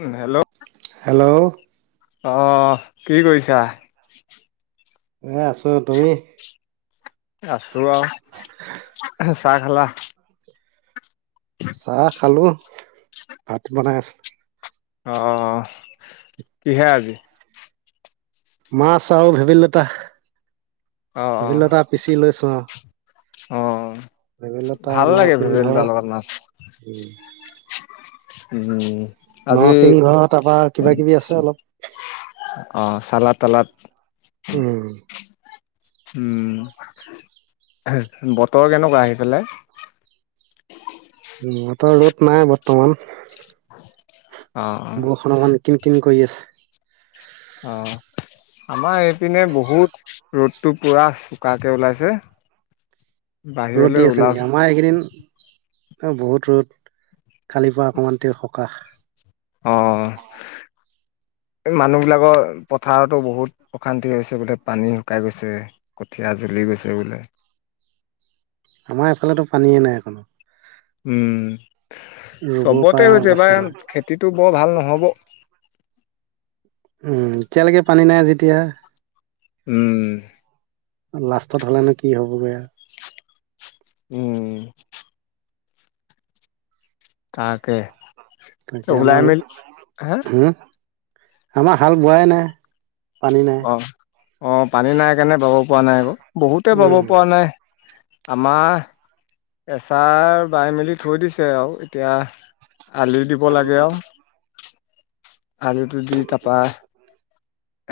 উম hello. Hello অহ, কি কৰিছা? এ' আছোঁ। তুমি? আছোঁ আৰু। চাহ খালা? চাহ খালোঁ। ভাত বনাই আছে। অহ, কিহে আজি? মাছ আৰু ভেদাইলতা। অহ, অহ। লৈছো আৰু অহ, ভেবেলিলতা ভাল লাগে নৰসিংহ ভেদাইলতা লগত মাছ। উম উম। আজি নৰসিংহ, তাৰ পৰা কিবাকিবি আছে অলপ। অহ, চালত-তালাত। উম। উম। বতৰ কেনেকুৱা সেই ফালে? [unintelligible] উম, বতৰ ৰ'দ নাই বৰ্তমান। [unintelligible] বৰষুণ অকণ কিন-কিন কৰি আছে। অহ। আমাৰ এইপিনে বহুত ৰ'দটো পুৰা চোকাকে ওলাইছে। ৰ'দ বাহিৰলৈ দি আছে ওলাব নেকি? আমাৰ এইকেইদিন- অ', বহুত ৰ'দ। কালিৰ পৰা অকণমান তেওঁ সকাহ। অহ। এ' মানুহবিলাকৰ পথাৰতো বহুত অশান্তি হৈছে বোলে, পানী শুকাই গৈছে। কঠীয়া জ্বলি গৈছে বোলে। আমাৰ এইফালেতো পানীয়ে নাই অকনো। উম, ৰুব পৰা চবতে হৈছে। অৱস্থা এইবাৰ নাই খেতিটো বৰ ভাল নহ'ব। উম, এতিয়ালৈকে পানী নাই যেতিয়া। উম। লাষ্টত হ'লেনো কি হ'বগৈ আৰু। উম। তাকে। তাকে ত' আমাৰ ওলাই-মেলি, হা? হম আমাৰ হাল বোৱাই নাই, পানী নাই। অহ। অ', পানী নাই কাৰণে বৱাব পৰা নাই আকৌ। বহুতে বাৱব উম পৰা নাই। আমাৰ এচাৰ বাই মেলি থৈ দিছে আৰু এতিয়া আলি দিব লাগে আৰু। আলিটো দি তাৰপা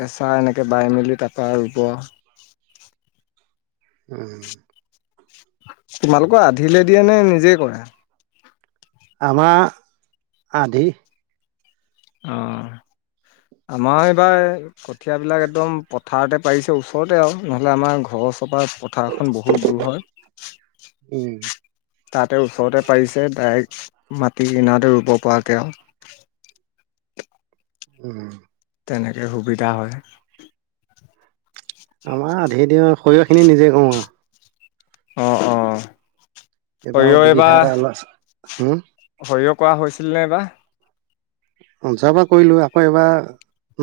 এচাৰ এনেকৈ বাই মেলি তাৰপৰা ৰু'ব। উম। তোমালোকৰ আধিলে দিয়ে নে, নিজেই কৰে? আমাৰ আধি। অ', আমাৰ এইবাৰ এই কঠিয়াবিলাক একদম পথাৰতে পাৰিছে ওচৰতে আৰু নহ'লে আমাৰ ঘৰৰ ওচৰপা পথাৰখন বহুত দূৰ হয়। উম তাতে ওচৰতে পাৰিছে, ডাইৰেক্ট মাটি কিনাৰতে ৰুব পৰাকৈ আৰু। উম, উম। তেনেকৈ সুবিধা হয়। আমাৰ আধি দিওঁ, সৰিয়হখিনি নিজে কৰোঁ আৰু। অ', অ'। এইবাৰ আৰু দুবিঘা এটা উলাইছে, উম! সৰিয়হ কৰা হৈছিলনে এইবাৰ? অ', যোৱাবাৰ কৰিলোঁ, আকৌ এইবাৰ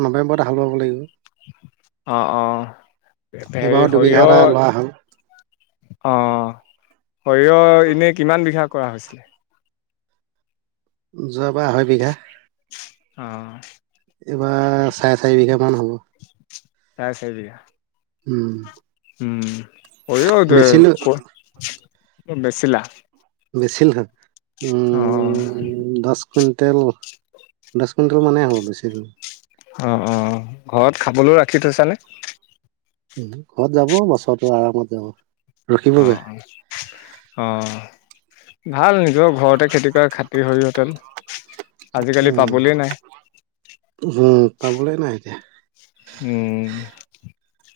নৱেম্বৰত হাল বাব লাগিব। অ', অ', এইবাৰো হেৰি দুবিঘা সৰিয়হ এটা লোৱা হ'ল অ', সৰিয়হ এনে কিমান বিঘা কৰা হৈছে? যোৱাবাৰ আঢ়ৈ বিঘা। অ'। এইবাৰ চাৰে চাৰি বিঘা মান হ'ল। চাৰে চাৰি বিঘা! উম। উম, সৰিয়হ বেচিলো ক'ত বেছিলা? বেছিলো অ'। উম, দছ কুইণ্টেল, দছ কুইণ্টেল মানেই হ'ব বেচিলো। অ', অ', ঘৰত খাবলৈও ৰাখি থৈছানে? ঘৰত যাব বছৰটো আৰামত যাব। ৰখিবগৈ অ', অ'। অ', ভাল নিজৰ ঘৰতে খেতি কৰা খাতি সৰিয়হৰ তেল। আজিকালি উম পাবলে নাই। উম, পাবলে নাই এতিয়া। উম,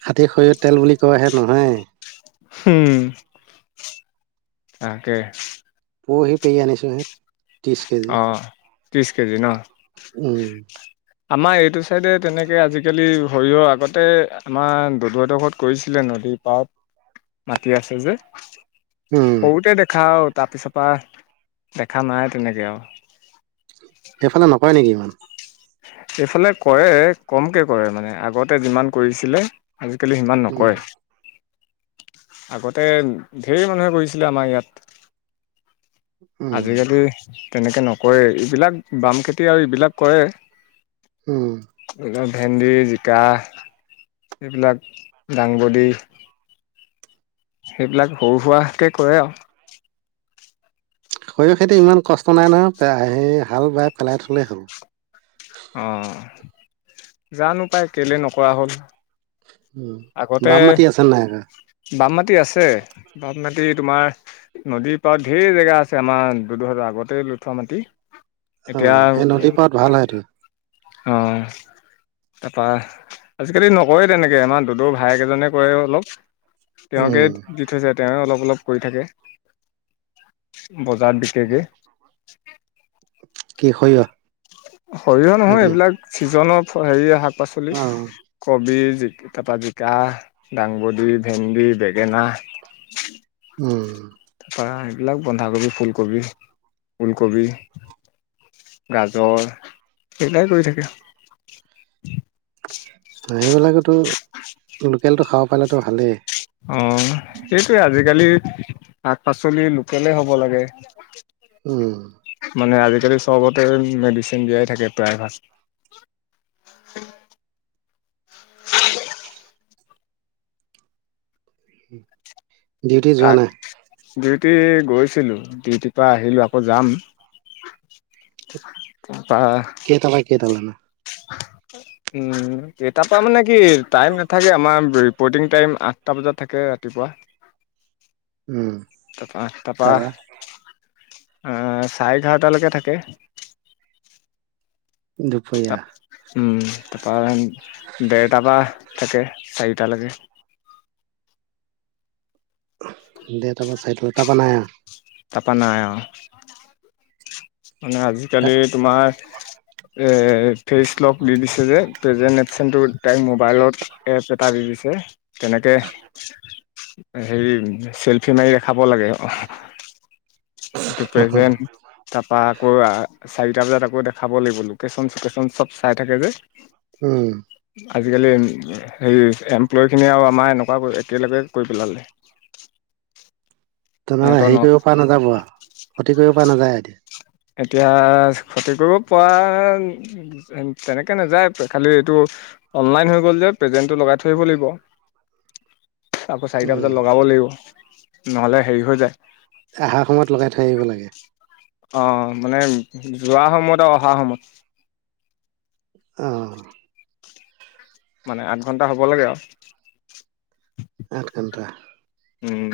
খাতী সৰিয়হ তেল বুলি কয়হে মানুহে! উম। তাকে। পোৰহি পেৰি আনিছোঁহে। ত্ৰিছ কেজি অ', ত্ৰিছ কেজি ন? উম আমাৰ এইটো চাইডে তেনেকে আজিকালি সৰিয়হ আগতে আমাৰ দদৌহতৰ ঘৰত কৰিছিলে, নদীত পাৰত, মাতি আছে যে। উম সৰুতে দেখা আৰু তাৰপিছৰ পা দেখা নাই তেনেকে আৰু। [inaudible] সেইফালে নহয় নেকি ইমান? এইফালে কৰে, কমকে কৰে মানে। আগতে যিমান কৰিছিলে, আজিকালি সিমান নকৰে। [unintelligible] আগতে ধেৰ মানুহে কৰিছিলে আমাৰ ইয়াত। উম আজিকালি তেনেকে নকৰে। এইবিলাক বাম খেতি আৰু এইবিলাক কৰে। উম এই ভেন্দি, জিকা এইবিলাক দাংবডী সেইবিলাক সৰু সুৰাকে কৰে আৰু। সৰিয়হ খেতি ইমান কষ্ট নাই নহয়ে হেই হাল বাই পেলাই থ'লেই হ'ল। অ জানো পাই কেলে নকৰা হ'ল। উম আগতে বাম মাটি আছে নাই? এ বাম মাটি আছে বাম মাটি তোমাৰ নদীৰ পাৰত ঢেৰ জেগা আছে আমাৰ দুইহাজৰ আগতেই লৈ থোৱা মাটি। অ এতিয়া সেই নদী পাৰত ভাল হয়তটো। অ তাৰপা আজিকালি নকৰে তেনেকে আমাৰ দুদৌৰ ভাইকেইজনে কৰে অলপ। তেওঁকে উম দি থৈছে তেওঁ অলপ অলপ কৰি থাকে বজাৰত বিকেগে কি সৰিয়হ সৰিয়হ নহয় নেকি এইবিলাক চিজনৰ হেৰিয় শাক পাচলি। অ কৱি, জিকা, দাংবডী, ভেন্দি, বেঙেনা। উম তাৰপৰা এইবিলাক বন্ধাকবি, ফুলকবি ঔলকবি। গাজৰ সেইবিলাই কৰি থাকে। সেইবিলাকতো লোকেলটো খাব পালেতো ভালেই। অ সেইটোৱে আজিকালি শাক পাচঁলি লোকেলে হ'ব লাগে। উম মানে আজিকালি চবতে মেডিচিন দিয়াই থাকে প্ৰায় ভাগ। ডিউটি যোৱা তাক নাই ডিউটি গৈছিলোঁ ডিউটিৰ পৰা আহিলোঁ আকৌ যাম। অহ কেইটা পাই কেইটা লয়কে। উম এ তাৰ পৰা মানে কি টাইম নাথাকে আমাৰ বটিঙ টাইম আঠটা বজাত থাকে ৰাতিপুৱা। উম তাৰপা আঠটাহ তাৰপা পৰা চাৰে এঘাৰটালৈকে থাকে। ত দুপৰীয়া উম তাৰপৰা ডেৰটাৰ পৰা থাকে চাৰিটালৈকে। [unintelligible] তাপা নাই আৰু মানে আজিকালি আৰু তোমাৰ এ ফেচ লক দি দিছে যে প্ৰেজেণ্ট এফচেণ্টটো তাইক মোৱাইলত। এপ এটা দি দিছে তেনেকে হেৰি চেলফি মাৰি দেখাব লাগে। অহ এইটো প্ৰেজেণ্ট। পৰা আকৌ চাৰিটা বজাত আকৌ দেখাব লাগিব লোকেশ্যন চকেশ্যন চব চাই থাকে যে। উম আজিকালি হেৰি এমপ্লয়খিনিয়ে আৰু আমাৰ এনেকুৱা একেলগে কৰি পেলালে। তোৰমানে সিহঁতৰ ন হেৰি কৰিব পৰা নাযাব আৰু ক্ষতি কৰিব পৰা নাযায় এতিয়া। এতিয়া ক্ষতি কৰিব পৰা। তেনেকে নাযায় খালি এইটো অনলাইন হৈ গ'ল যে প্ৰেজেন্টটো লগাই থৈ আহিৱ লাগিব। [unintelligible] আকৌ চাৰিটা বজাত উম লগাব লাগিব নহলে হেৰি হৈ যায়। আহাৰ সময়ত লগাই থৈ আহিব লাগে। অ মানে যোৱা সময়ত আৰু অহা সময়ত। অ। মানে আঠ ঘন্টা হ'ব লাগে আৰু। আঠ ঘণ্টা। উম।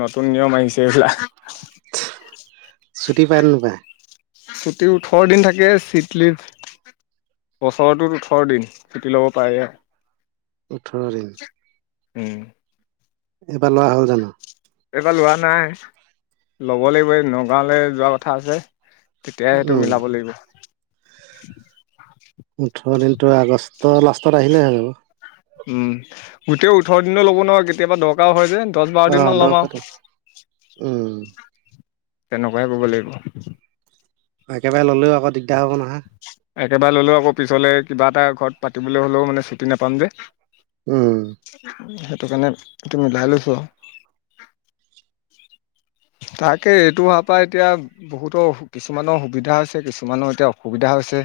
নতুন নিয়ম আহিছে এইবিলাক। ছুটি পাই নেপাই। ছুটি ওঠঁৰ দিন থাকে চিট লিভ বছৰটোত ওঠঁৰ দিন ছুটি ল'ব পাৰে। ওঠঁৰ‌ দিন। উম। এইবাৰ লোৱা হ'ল জানোঁ। এইবাৰ লোৱা নাই ল'ব লাগিব এই নগাঁৱলে যোৱা কথা আছে। তেতিয়াহে সেইটো উম মিলাব লাগিব। ওঠঁৰ দিন তোৰ আগষ্ট লাষ্টত আহিলে হৈ যাব। উম গোটেই ওঠঁৰ দিনে ল'ব নোৱাৰ কেতিয়াবা দ দৰকাৰ হয় যে দহ বাৰ অ দিনমান ল'ম আৰু [unintelligible] উম তেনেকুৱাই কৰিব লাগিব। একেবাৰে ল'লেও আকৌ দিগদাৰ হ'ব নহয়। একেবাৰে ললেও আকৌ পিছলে কিবা এটা ঘৰত পাতিবলৈ হ'লেও মানে ছুটি নেপাম যে। উম সেইটো কাৰণে এইটো মিলাই লৈছোঁ আৰু। তাকে এইটো হোৱা পা এতিয়া বহুতৰ কিছুমানৰ সুবিধা হৈছে কিছুমানৰ এতিয়া অ সুবিধা হৈছে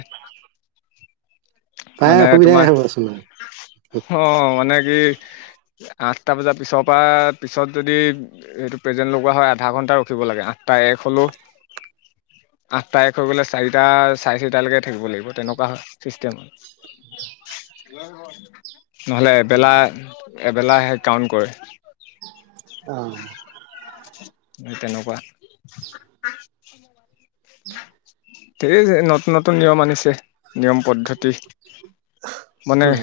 প্ৰায় মানে অসুবিধাই তোমাৰ? হ'বচোন আৰু। অ মানে কি? আঠটা বজাৰ পিছৰ পৰা পিছত যদি এইটো প্ৰেজেন্ট লগোৱা হয় আধা ঘণ্টা ৰখিব লাগে আঠটা এক হ'লেও আঠটা এক হৈ গ'লে চাৰিটা চাৰে চাৰিটালৈকে থাকিব লাগিব তেনেকুৱা হয় চিষ্টেম। [unintelligible] নহ'লে এবেলা -এবেলা সে কাউণ্ট কৰে। অহ। [unintelligible] সেই তেনেকুৱা। ঢ়েই নতুন- নতুন নিয়ম আনিছে নিয়ম পদ্ধতি, মানে উম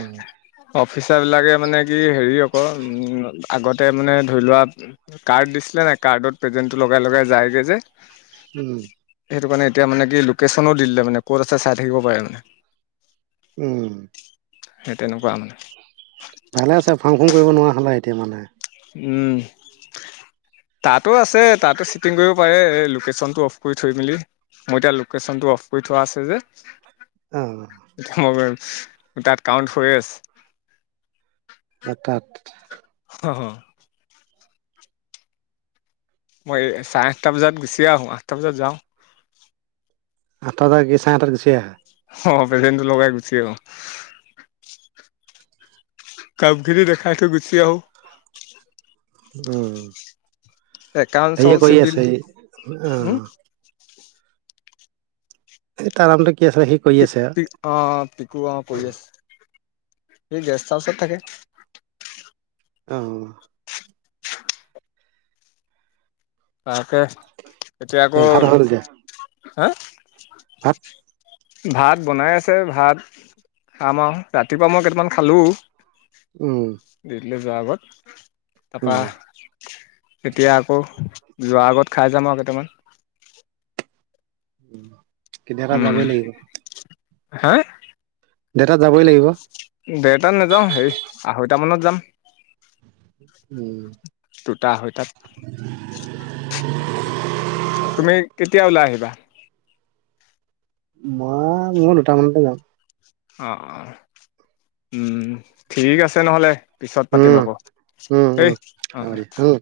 অফিচাৰবিলাকে মানে কি হেৰি আকৌ আগতে মানে ধৰি লোৱা কাৰ্ড দিছিলে নাই কাৰ্ডত প্ৰেজেন্টটো লগাই- লগাই যায়গে যে। উম। সেইটো কাৰণে এতিয়া মানে কি লোকেশ্যনো দি দিলে মানে ক'ত আছে চাই থাকিব পাৰে মানে। উম। সেই তেনেকুৱা মানে। [unintelligible] ভালে আছে ফাং ফুং কৰিব নোৱাৰা হ'লা এতিয়া মানে। উম। তাতো আছে, তাতো চেকিং কৰিব পাৰে লোকেশ্যনটো অফ কৰি থৈ মেলি। মই এতিয়া লোকেশচনটো অফ কৰি থোৱা আছে যে। অহ। [unintelligible] তাত কাউণ্ট হৈ আছে। এটাত। হ' হ'। মই এই, চাৰে আঠটা বজাত গুচিয়ে আহোঁ। আঠটা বজাত যাওঁ। আঠটা বজাত গৈ চাৰে আঠটাত গুচি আহা? অহ, প্ৰেজেন্টো লগাই গুচি আহোঁ। কামখিনি দেখাই থৈ গুচি আহোঁ। উম। একাউণ্ট চাওঁ সৈয়ে কৰি চিভিল আছে, উম অহ। এই তাৰ নামটো কি আছিলে? সি- কৰি পিক, আছে পিক অ', পিকু অ' কৰি আছে। সি গেষ্ট হাউচত থাকে। অহ। তাকে। এতিয়া এ আকৌ, ভাত হ'ল দিয়া হা? ভাত। ভাত বনাই আছে। ভাত খাম আৰু। ৰাতিপুৱা মই কেইটামান খালোঁ। উম। দিউতিলৈ যোৱা আগত। উম, তাৰপৰা - এতিয়া আকৌ, যোৱা আগত খাই যাম আৰু কেইটামান। কেতিয়াবা যাবই উম লাগিব। হা? দেৰটাত যাবই লাগিব। দেৰটাত নেযাওঁ, হেই, আঢ়ৈটা মানত যাম। উম। দুটা-আঢ়ৈটাত। তুমি কেতিয়া ওলাই আহিবা? মই, মইয়ো দুটামানতে যাম। অ' অ', উম। ঠিক আছে নহ'লে। পিছত পাতিম উম, আকৌ, উম, দেই। উম, অ' হ'ব অ'। দিয়া উম।